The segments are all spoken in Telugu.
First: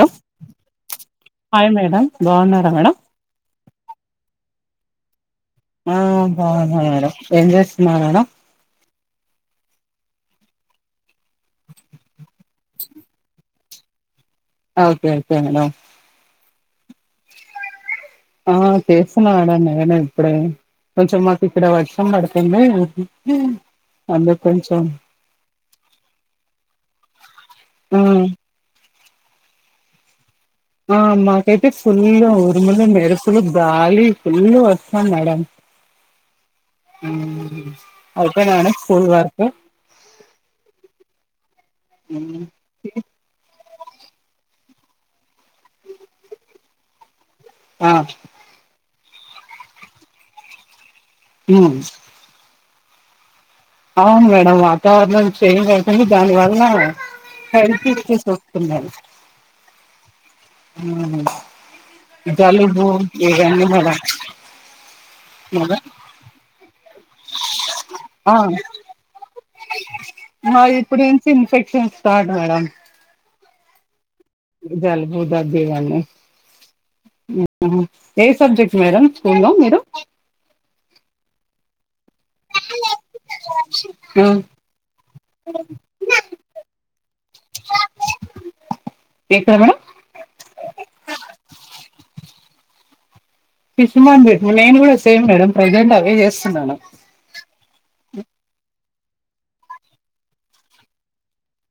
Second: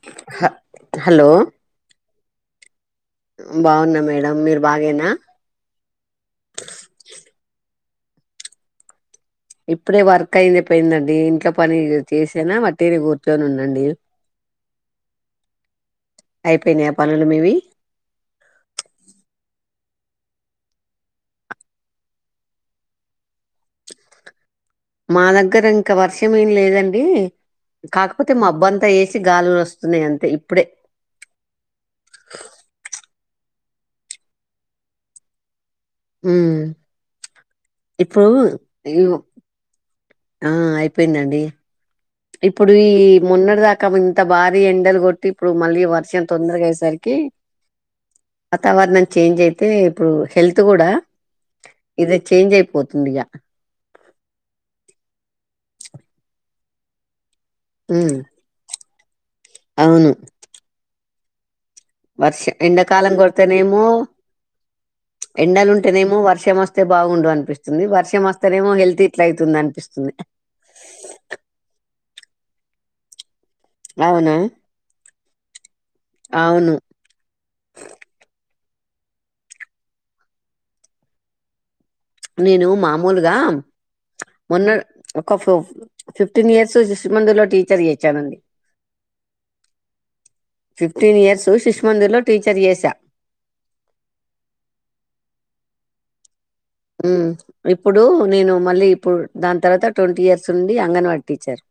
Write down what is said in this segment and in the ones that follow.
హలో హలో హాయ్ మేడం, బాన్నారా మేడం. బాగున్నా మేడం, మీరు బాగేనా. ఆ బాగున మేడం, ఏం జెస్తున్నారు మేడం. ఇప్పుడే వర్క్, అయింది, పోయిందండి, ఇంట్లో, పని, జె చేసేనా వట్టిగనే కూర్చొని, ఉన్నా. అండి. Okay okay madam. అయిపోయినాయ ఏం ఆ చేస్తున్నా ఆడానే. నా ఇప్పుడే కొంచెం మాకు ఇక్కడ వర్షం పడుతుంది అందుకే మా దగ్గర ఇంకా వర్షం ఏం లేదండి ఆ కాకపోతే మబ్బు అంతా వేసి గాలులు వస్తున్నాయి అంతే ఇప్పుడే ఆ. మా కయితే ఫుల్ ఉరుములు, మెరుపులు ఫు గాలి ఫుల్ వర్షం మేడం ఉమ్ ఇప్పుడు అయిపోయిందాండి స్కూల్ ఇగో వార్క్ ఆ అయిపోయిందండి. ఉమ్. ఇప్పుడు ఈ మొన్నటి దాకా ఇంత బాగా అది ఎండలు కొట్టి ఇప్పుడు మళ్ళీ వర్షం తొందరగా అయ్యేసరికి ఆ ఆ తర్వాత చేంజ్ అయితే ఇప్పుడు హెల్త్ కూడా ఉమ్. ఇదే చేంజ్ అయిపోతుంది ఇక అవును మేడం వాతావరణం చేంజ్ అయిపోయి దాని వలన హెల్త్ ఉమ్ ఇష్యూస్ వస్తున్నాయ్. అవును మ్ వర్ష ఎంండకాలం ఇవన్నీ కొడతేనేమో మేడం ఎండలు మేడం ఉంటేనేమో వర్షం వస్తే బాగుండు అనిపిస్తుంది వర్షం ఆ వస్తే వస్తేనేమో హెల్త్ ఇట్లా అవుతుంది అనిపిస్తుంది. మా ఇప్పుడు నుంచి ఇన్ఫెక్షన్ స్టార్ట్ మేడం అవునా జలుబు దగ్గే కద నే అవును ఏ సబ్జెక్ట్ మేడం స్కూ లో మీరు నేను మామూలుగా ఉమ్. మొన్న ఒక ఫ ఫిఫ్టీన్ ఇయర్స్ శిష్మందిర్లో లో టీచర్ గా చేసానండి. ఏంటి సార్ ఫిఫ్టీన్ ఇయర్సు శిష్మందిర్లో టీచర్ గా చేశా శిష్మందిర్ నేను కూడా సేమ్ మేడం ప్రజెంట్ అదే చేస్తున్నా ఉ ఇప్పుడు నేను మళ్ళీ ఇప్పుడు దాని తర్వాత ట్వంటీ ఇయర్స్ నుండి అంగన్వాడి టీచర్.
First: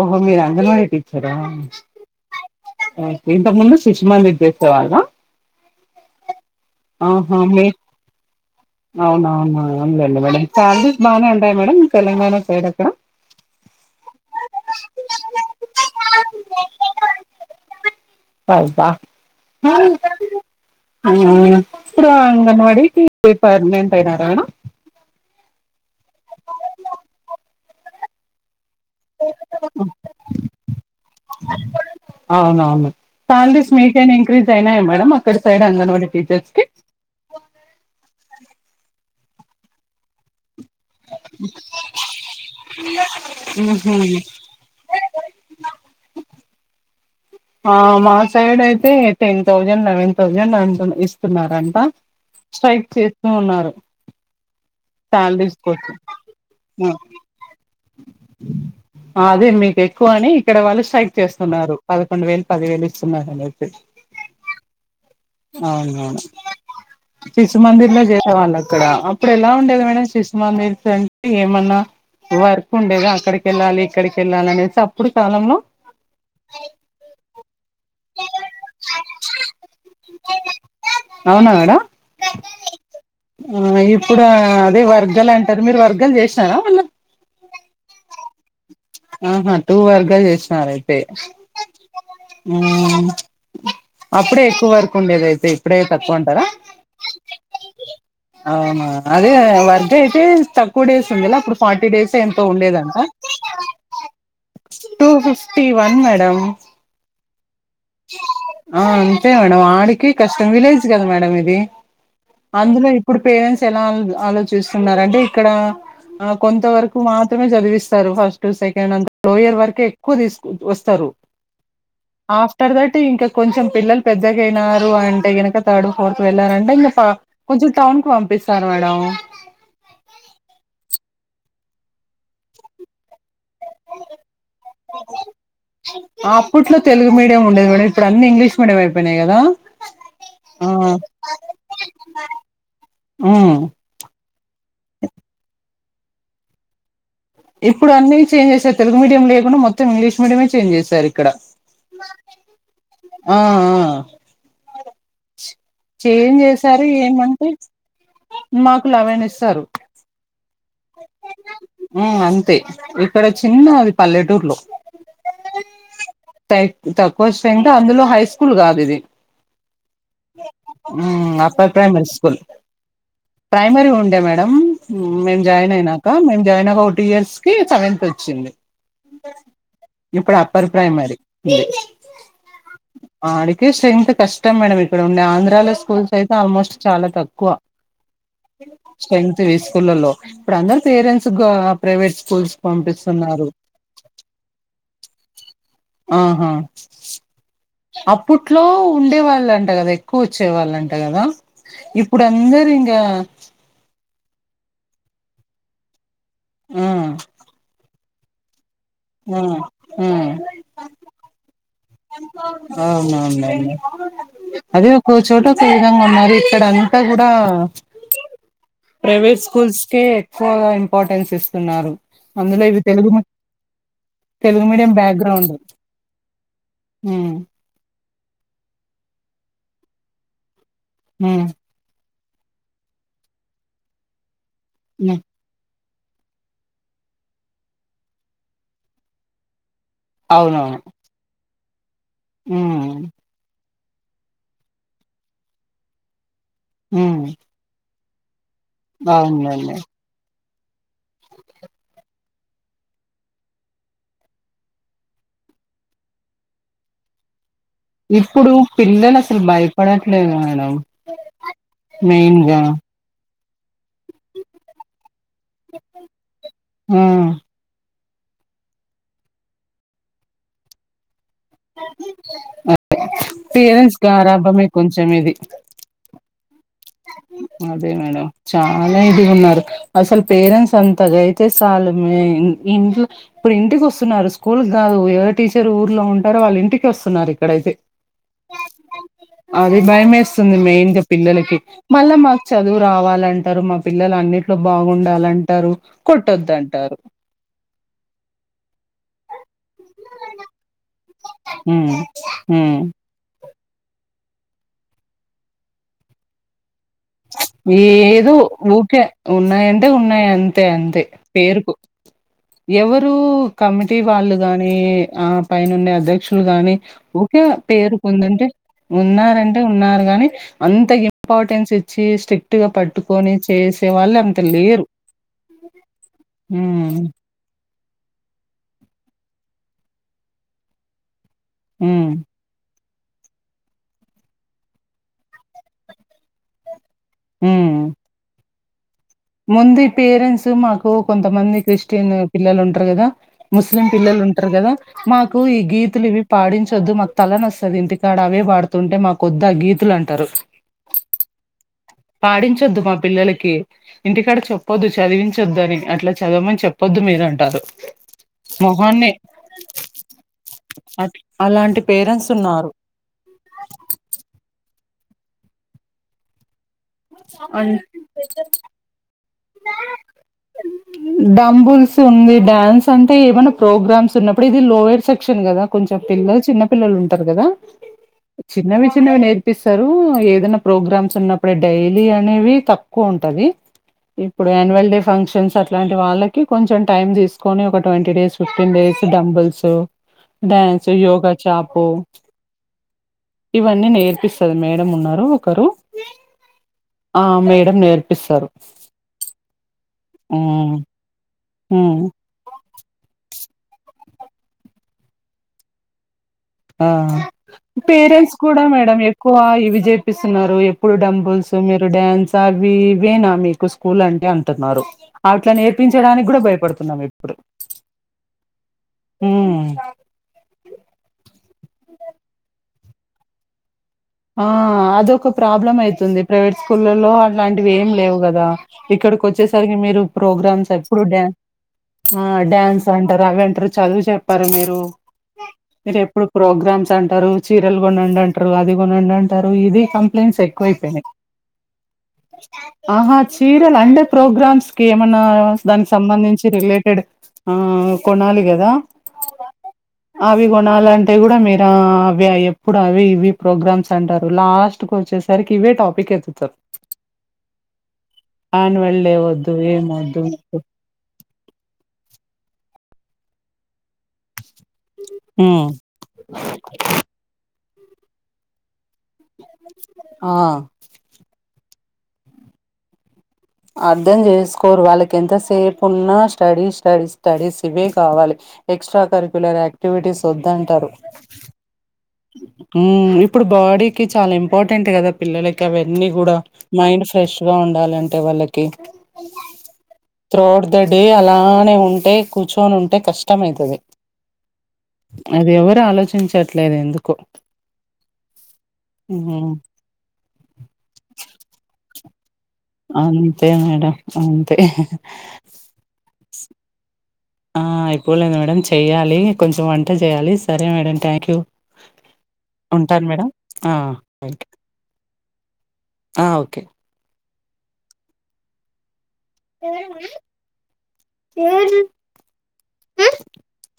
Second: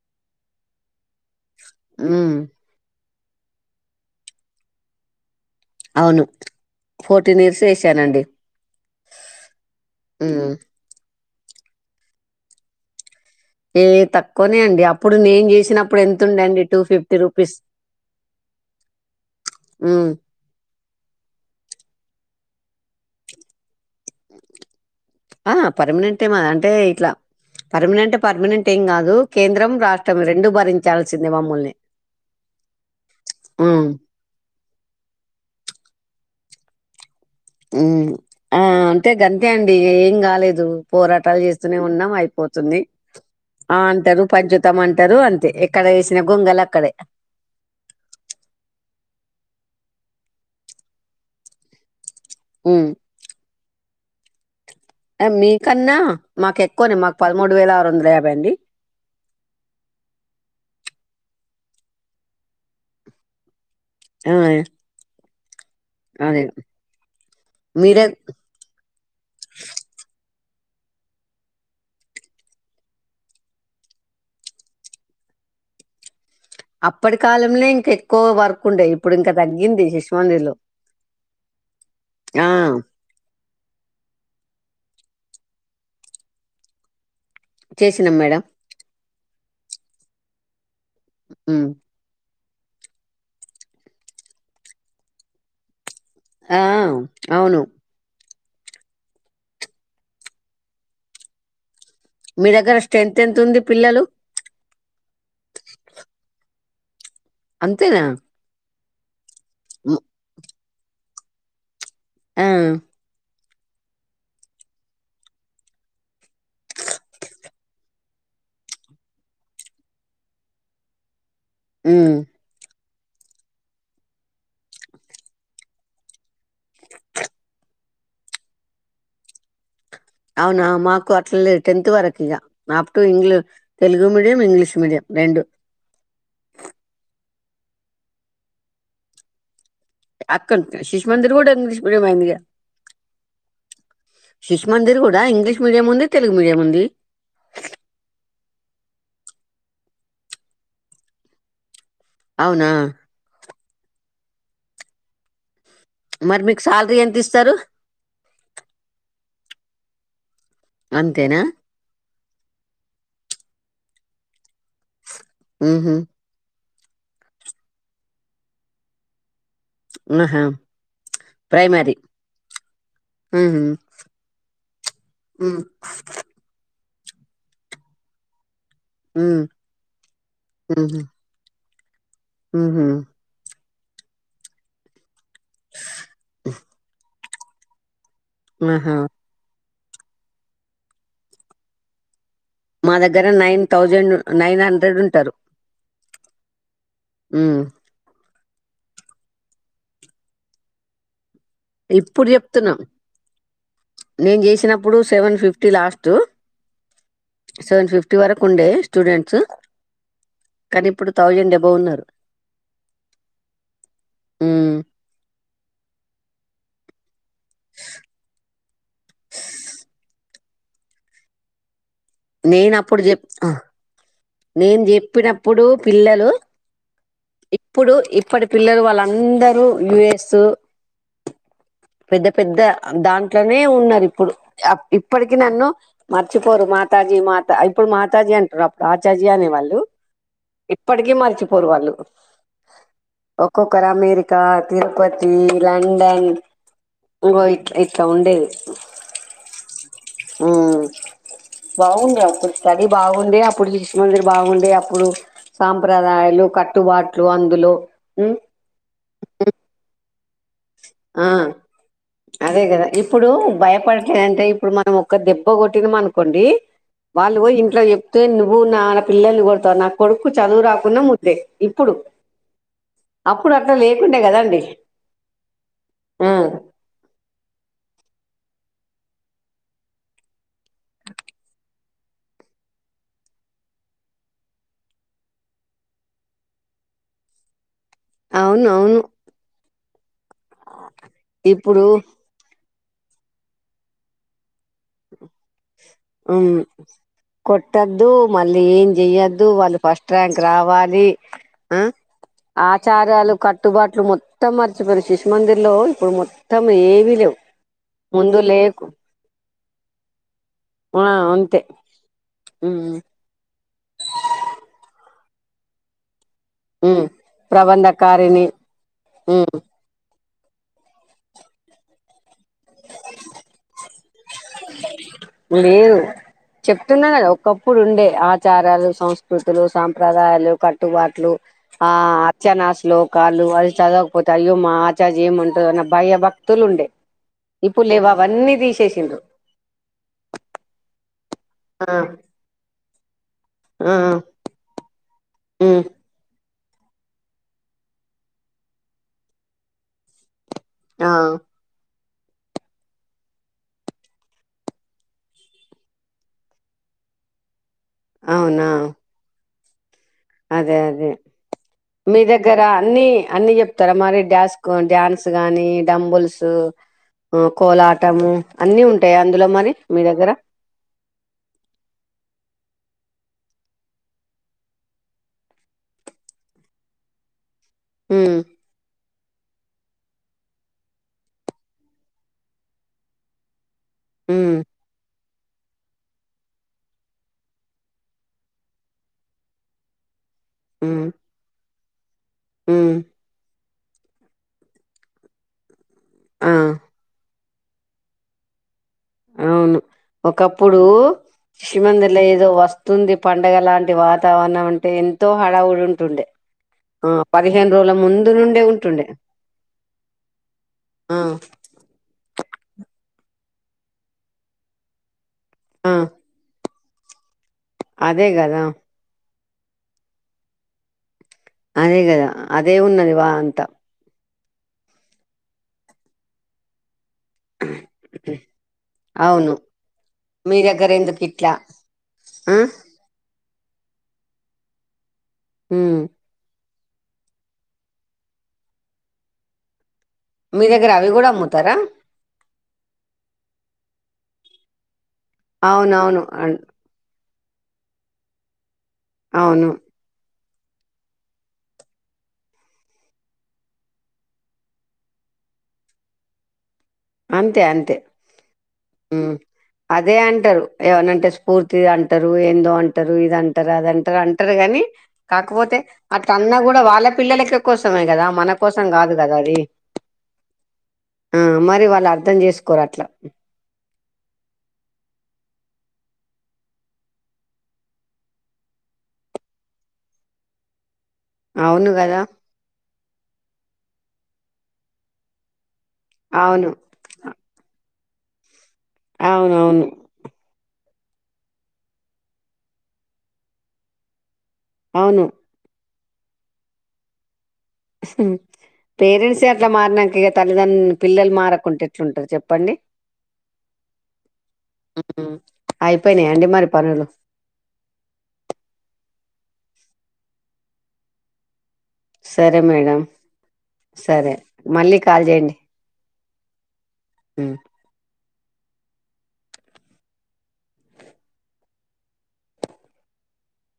ఓహో మీరు అంగన్వాడి టీచర్ ఉమ్, ఆ ఇంతకుముందు శిష్మందిర్లో చేసేవాళ్ళా అవును ఆహా ఫోర్టీన్ ఇయర్స్ మీ చేశానండి అవునా అవునా అ మేడం ఉమ్, సాలరీస్ బాగానే ఉంటాయా మేడం తెలంగాణ సైడ్ ఎక్కడ ఏ తక్కువనే అండి అప్పుడు నేను చేసినప్పుడు ఎంతుండండి టూ ఫిఫ్టీ రూపీస్. ప బ [unintelligible] అంగన్వాడికి టీచర్ గా పర్మనెంట్ అయినారా ఆ పర్మనెంటే మాది అంటే ఇట్లా పర్మనెంటే పర్మనెంటే పర్మనెంటేమ్ కాదు కేంద్రం రాష్ట్రం రెండూ భరించాల్సింది మమ్మల్ని. అవునవును సాలరీస్ ఉమ్ మీకైనా ఇంక్రీజ్ అయినా మేడంమ్ అక్కడ సైడ్ అంగన్వాడీ టీచర్స్కి అయితే గంతే అండి ఏం కాలేదు పోరాటాలు చేస్తూనే ఉన్నాం అయిపోతుంది. ఆ ఉహు అంటారు పంచుతాము అంటారు అంతే ఎక్కడ వేసిన గొంగలు అక్కడే. ఆ మా సైడ్ అయితే టెన్ థౌజండ్ లెవెన్ థౌజండ్ ఇస్తున్నారంట. ఉమ్ స్ట్రైక్ చేస్తూ ఉన్నారు. శాలరీస్ కోసం మీకన్నా మాకు ఆ, ఎక్కువనే మాకు పదమూడు వేల ఆరు వందల యాభై అండి. అదే మీకు ఎక్కువ అని ఇక్కడ వాళ్ళు స్ట్రైక్. చేస్తున్నారు పదకొండు వేలు పది వేలు ఇస్తున్నారు అనియితే అయ్ అవునవును శిశుమందిర్లో మీరే చేసేవాళ్ళు అక్కడ అప్పుడు ఎలా ఉండేది మేడం శిశు మందిర్స్ అంటే ఏమన్నా వర్క్ ఉండేది అక్కడికి వెళ్ళాలి ఇక్కడికి వెళ్ళాలి అనేసి అప్పుడు కాలంలో అప్పటి కాలంలోనే ఇంకా ఎక్కువ వర్క్ ఉండేది ఇప్పుడు ఇంకా తగ్గింది శిశుమందిర్లో అడా ఆ ఇప్పుడు ఆ వర్గాలు అంటారు మీరు వర్గాలు చేసినర వాళ్ళు చేసినాం మేడం ఆహా టూ వర్గా చేసినారు అయితే ఉమ్ ఆ అప్పుడే ఎక్కువ వర్క్ ఉండేది అయితే ఇప్పుడైతే ఆ అవును అవునా అదే వర్క్ అయితే తక్కువ డేస్ ఉంది అప్పుడు ఫార్టీ ఫటీ డేస్ ఎంతో మీ దగ్గర ఉండేదంట స్ట్రెంత్ ఎంత ఉంది పిల్లలు టూ ఫిఫ్టీ వన్ మేడం అంతేనా ఆ అంతే మేడం మ్, ఆడికి కష్టం విలేజ్ కదా మేడం ఇది ఆ అందులో ఇప్పుడు పేరెంట్స్ లాలు ఆలోచిస్తున్నారు అంటే ఇక్కడ ఆ కొంత వరకు మాత్రమే చదివిస్తారు ఫస్ట్ సెకండ్ అ లోయర్ వరకే ఎక్కువ తీసుకు వస్తారు ఉమ్ ఆఫ్టర్ దాట్ అే ఇంకా కొంచెం పిల్లలు పెద్దగా అయినారు అంటే గినక థర్డ్ ఫోర్త్ వెళ్ళారంటే ఇంకా కొంచెం టౌ కు పంపిస్తారు మేడం అవునా మాకు అట్ల లేదు టెన్త్ వరకు ఇగా అప్పుడుూ ఇంగ్లు తెలుగు మీడియం ఇంగ్లీష్ మీడియం రెండు అప్పట్లో తెలుగు మీడియం ఉండేది ఇప్పుడు అన్ని ఇంగ్లీష్ మీడియం అయిపోయినాయి కదా అక్కంత ఆ శిశు మందిర్ కూడా ఇంగ్లీష్ మీడియం అయిందిగా ఉమ్ శిశుమందిర్ కూడా ఇంగ్లీష్ మీడియం ఉంది తెలుగు మీడియం ఉంది ఇప్పుడు అన్నిీ చేంజ్ చేసారు తెలుగు మీడియం లేకుండా మొత్తం ఇంగ్లీష్ మీడియమే చేంజ్ చేశారు ఇక్కడ అవునా ఆ ఆ చేం మరి మీకు చేసారు శాలరీ ఎంత ఏమంటే ఇస్తారు మాకు ఎలెవన్ ఇస్తారు అంతేనా ఆ అంతే ఇక్కడ చిన్న అది పల్లెటూరులో ఉహు తక్కువ స్ట్రింగ్త్ అందులో హై స్కూల్ కాదు ఇది ఆహా హ్మ్మ్ అప్పర్ ప్రైమరీ స్కూల్ ఉహు ప్రైమరీ ఉండే మేడం హ్మ్మ్ ఉమ్ జాయిన్ అయినాక మేము జాయిన్ అ ఒక టూ ఇయర్స్ కి సెవెంత్ వచ్చింది ఇప్పుడు అప్పర్ ప్రైమరీ హ్మ్మ్ స్ట్రింగ్త్ కష్టం మేడం ఇక్కడ ఉండే ఆంధ్రాలో స్కూల్స్ అయితే ఆల్మోస్ట్ చాలా తక్కువ ఆహా స్ట్రెంగ్త్ స్కూళ్లలో ఇప్పుడు అందరు పేరెంట్స్ ప్రైవేట్ స్కూల్స్ మా దగ్గర పంపిస్తున్నారు నైన్ థౌజండ్ నైన్ హండ్రెడ్ ఉంటారు ఆహా ఉమ్ అప్పుడు ఇంట్లో ఉండే వాళ్ళంట కదా ఎక్కువ వచ్చే వాళ్ళుంట కదా ఇప్పుడు అందరు చెప్తున్నా ఇంకా నేను చేసినప్పుడు సెవెన్ ఫిఫ్టీ లాస్ట్ ఆ ఇటి వరకు ఉండే ఆ స్టూడెంట్స్ కానీ ఇప్పుడు థౌజండ్ అబవ్ ఉన్నారు ఆ అవునువును లెండి ఉమ్ అదే ఓ చు ఈ విధంగా ఉన్నది ఇక్కడంతా కూడా ప్రైవేట్ స్కూల్స్ కే ఎక్కువగా ఇంపార్టెన్స్ ఇస్తున్నారు అందులో నేను ఇవి అప్పుడు తెలుగు చెప్ మీ- ఆ తెలుగు నేను మీడియం బ్యాక్గ్రౌండ్ చెప్పినప్పుడు పిల్లలు ఉమ్, ఇప్పుడు ఇప్పటి పిల్లలు వాళ్ళందరూ యుఎస్ హ పెద్ద పెద్ద దాంట్లోనే ఉన్నారు ఇప్పుడు ఉమ్. ఇప్పటికి నన్ను మర్చిపోరు మాతాజీ మాతా ఇప్పుడు మాతాజీ అంటరు అప్పుడు ఆచాజీ అనేవాళ్ళు అవునవును ఇప్పటికీ మర్చి పోర్ వాళ్ళు ఉమ్, ఒక్కొ ఓ ఒక్కర్ అమెరికా తిరుపతి లండన్ ఉమ్. ఇగో ఇట్లా ఇట్ల ఉండేది అవునండి ఉమ్ బాగుండే అప్పుడు స్టడీ బాగుండే అప్పుడు శిశు మందిర్ బాగుండే అప్పుడు సాంప్రదాయాలు కట్టుబాట్లు అందులో ఉమ్ ఇప్పుడు పిల్లలు అసలు భయపడట్లేదు మేడం ఆ మెయిన్ గా అదే కదా ఇప్పుడు భయప ఎ అంటే ఇప్పుడు మనం ఒక్క దెబ్బ కొట్టిన అనుకోండి ఆ వాళ్ళు ఇంట్లో నువ్వు నా పిల్లల్ని కొడతావు నా కొడుకు చదువు రాకున్నా ముద్దే ఇప్పుడు అ అప్పుడు అట్లా పేరెంట్స్ లేకుండే కదండి గారాభమే కొంచెం ఇది ఆ అదే మేడం చాలా ఇది ఉన్నారు అసలు పేరెంట్స్ అంతగా అయితే సాలు ఏ ఇంట్ ఇప్పుడు ఇంటికి వస్తున్నారు స్కూల్ కాదు ఎవ టీచర్ ఊర్లో వాళ్ళు ఇంటికే వస్తున్నారు ఇక్కడైతే అవునవును అది భయ వేస్తుంది మెయిన్ గా పిల్లలకి ఇప్పుడు మళ్ళా మాకు చదువు రావాలంటారు మా పిల్లలు అన్ని గుండాలంటారు ఉమ్ కొట్టొద్దంటారు కొట్టద్దు మళ్ళీ ఏం చెయ్యొద్దు వాళ్ళు ఫస్ట్ ర్యాంక్ రావాలి ఆ ఉమ్ ఉమ్ ఆచారాలు కట్టుబాట్లు ఇప్పుడు మొత్తం మర్చిపోయారు శిశుమందిర్ లో ఇప్పుడు మొత్తం ఏవీ లేవు ఏదో ముందు లేకు ఊరికే ఉన్నాయంటే ఉన్నాయి అంతే అంతే ఆ అంతే పేరుకు ఉమ్ ఎవరు కమిటీ వాళ్ళు గాని ఆ పైనుండే అధ్యక్షుడు గాని ఉమ్ ఒకే ప్రబంధకారిణి పేరుకుందంటే ఉమ్ ఉన్నారంటే ఉన్నారు గాని అంత ఇంపార్టెన్స్ ఇచ్చి స్ట్రిక్ట్ గా పట్టుకొని చేసే వాళ్ళు లేరు లేదు హ్మ్ చెప్తున్నా కదా ఒకప్పుడు ఉండే ఆచారాలు సంస్కృతులు సాంప్రదాయాలు కట్టుబాట్లు ఆ హ్మ్ అచ్చనా శ్లోక్ కాలు వాళ్ళు చదవకపోతే అయ్యో మా ఆచాజ ఏమి అంటదో అన్న భయ భక్తులు ఉండే హ్మ్ ఇపులేవు అవన్నీ దీశేసి ముందు ఈ పేరెంట్స్ మాకు కొంతమంది ఆ క్రిస్టియన్ పిల్లలు ఉంటారు కదా ముస్లిం ఆ పిల్లలు ఉంటారు కదా మాకు ఈ ఉమ్ గీతులు ఇవి పాడించు ద్దు మాకు తలనోస్తది ఇంటికాడ అవే పాడుతుంటే మాకు కొద్దు ఆ గీతులు అంటారు ఆ పాడించొద్దు మా పిల్లలకి ఇంటికాడ చెప్పొద్దు చదివించొద్దు అని అట్లా చదవమని చెప్పొ వద్దు మీద అంటారు అవునా మొహాన్ని అదే అదే అట్ అలాంటి మీ పేరెంట్స్ దగ్గర ఉన్నారు అన్ని అన్ని చెప్తారా మరి డాన్స్ డ్యాన్స్ గానీ డంబుల్స్ అన్ కోలాటము అన్ని ఉంటాయ డంబుల్స్ ఉంది డ్యాన్స్ అంటే ఏమైనా ప్రోగ్రామ్స్ ఉన్నప్పుడు ఇది లోయర్ సెక్షన్ కదా కొంచెం పిల్లలు చిన్న పిల్లలు ఉంటారు కదా ఉమ్ చిన్నవి చిన్నవి నే పిస్తారు ఏదైనా ప్రోగ్రామ్స్ ఉన్నప్పుడే డైలీ అనేవి తక్కువ ఉంటది ఇప్పుడు ఉమ్ యాన్యువల్ డే ఫంక్షన్స్ అట్లాంటి వాళ్ళకి కొంచెం టైమ్ తీసుకొని ఒక twenty days fifteen days dumbbells dance um yoga చాపు ఉమ్ ఇవన్నీ నేర్పిస్త ది మేడం ఉన్నారు ఒకరు ఆ ఆ మేడం నేర్పిస్తారు అవును మ్మ్ ఒకప్పుడు మ్మ్ షిమందిలో ఏదో వస్తుంది పండగ లాంటి వాతావరణం అంటే ఎంతో హడావిడి వుంటుండే ఆ పదిహేను రోజుల ముందు పేరెంట్స్ కూడా నుండే మేడం ఉంటుండే ఎక్కువ ఇవి చేపిస్తున్నారు ఎప్పుడు ఆ డబుల్స్ మీరు డ్యాన్స విఇవేనా మీకు స్కూల్ అంటే అంటున్నారు అట్లా ఆ నేర్పించడానికి కూడా భయపడుతున్నాం ఇప్పుడు అదే కదా హు మ్ అదే కదా అదే ఉన్నది వా అంతా ఆ అదొక ప్రాబ్లం అయితుంది ప్రైవేట్ స్కూలల్లో అలాంటివి ఏం లేవు కదా ఇక్కడికి అవును వచ్చేసరికి మీరు మీ ప్రోగ్రామ్స్ దగ్గర ఎప్పుడు ఎందుకు డ్యాన్స్ ఇట్లా ఆ డ్యాన్స్ అంటారు అవంటారు చదువు చెప్పర మీరు మీరు ఉమ్ ఎప్పుడు ప్రోగ్రామ్స్ అంటారు చీరలు కొనండి అంటరు అది కొనండి అంటరు ఇది కం ప్లన్స్ మీ దగ్గర ఎక్కువైపోయినాయి అవి కూడా అమ్ముతారా ఆహా చీరల్ అంటే ప్రోగ్రామ్స్ కి ఏమన్నా దానికి అవునవును సంబంధించి అన్- రిలేటెడ్ ఆ కొనాలి కదా అవును అవి కొనాలంటే కూడా మీరు అవి ఎప్పుడు అవి ఇవి ప్రోగ్రామ్స్ అంటారు లాస్ట్ కు వచ్చేసరికి ఇవే టాపిక్ ఎత్తు తారు అంతె అంతే డే ఊ వద్దు, అదే ఏమొద్దు మీకు అంటరు ఏమన అంటే స్ఫూర్తి అంటరు ఏందో అంట్ అంటరు ఇదంటరు అదంటరు అంటరు గాని హ్మ్. కాకపోతె అట్ల అన్న కూడ వాళ్ళ పిల్లలకె కోసమే కదా మన కోసం కాదు కదా అది ఆ! ఊ మరి వాళ్ళు అర్థం చేసుకోరు అట్ల అర్థం చేసుకోరు వాళ్ళకి ఎంతసేపు ఉన్నా స్టడీ స్టడీ స్టడీస్ ఇవే కావాలి ఎక్స్ ట్ర కరిక్యులర్ యాక్టివిటీస్ వద్దంటరు అవును గా ఊ ఇప్పుడు బాడీకి చాలా ఇంపార్టెంట్ కదా పిల్లలకి అవన్నీ కూడా అవును మైండ్ ఫ్రెష్ గా ఉండాలంటే వాళ్ళకి కి అవునవును త్రో అవుట్ డే అలానే ఉంటే కూర్చొని ఉంటే కష్టం అయితది అవును అది ఎవరు ఆలోచించట్లేదు ఎందుకో ఉ పేరెంట్సే హ్మ్ అట్ల మారినంక ఇక తల్లిదండ్ర్ పిల్లలు మారకుంట ఎట్లుంటరు చెప్పండి అంతే మేడం అంతె ఏంటి మరి పనులు ఆ అయిపోలే మేడం చెయ్యాలీ కొంచెం వంట చేయాలి సరే మేడం థ్యాంక్యూ సరె మేడం ఆ సరె థ్యాంక్ మళ్ళీ కాల్ చేయండి ఆ ఓకె ఉమ్ ఏది ఉ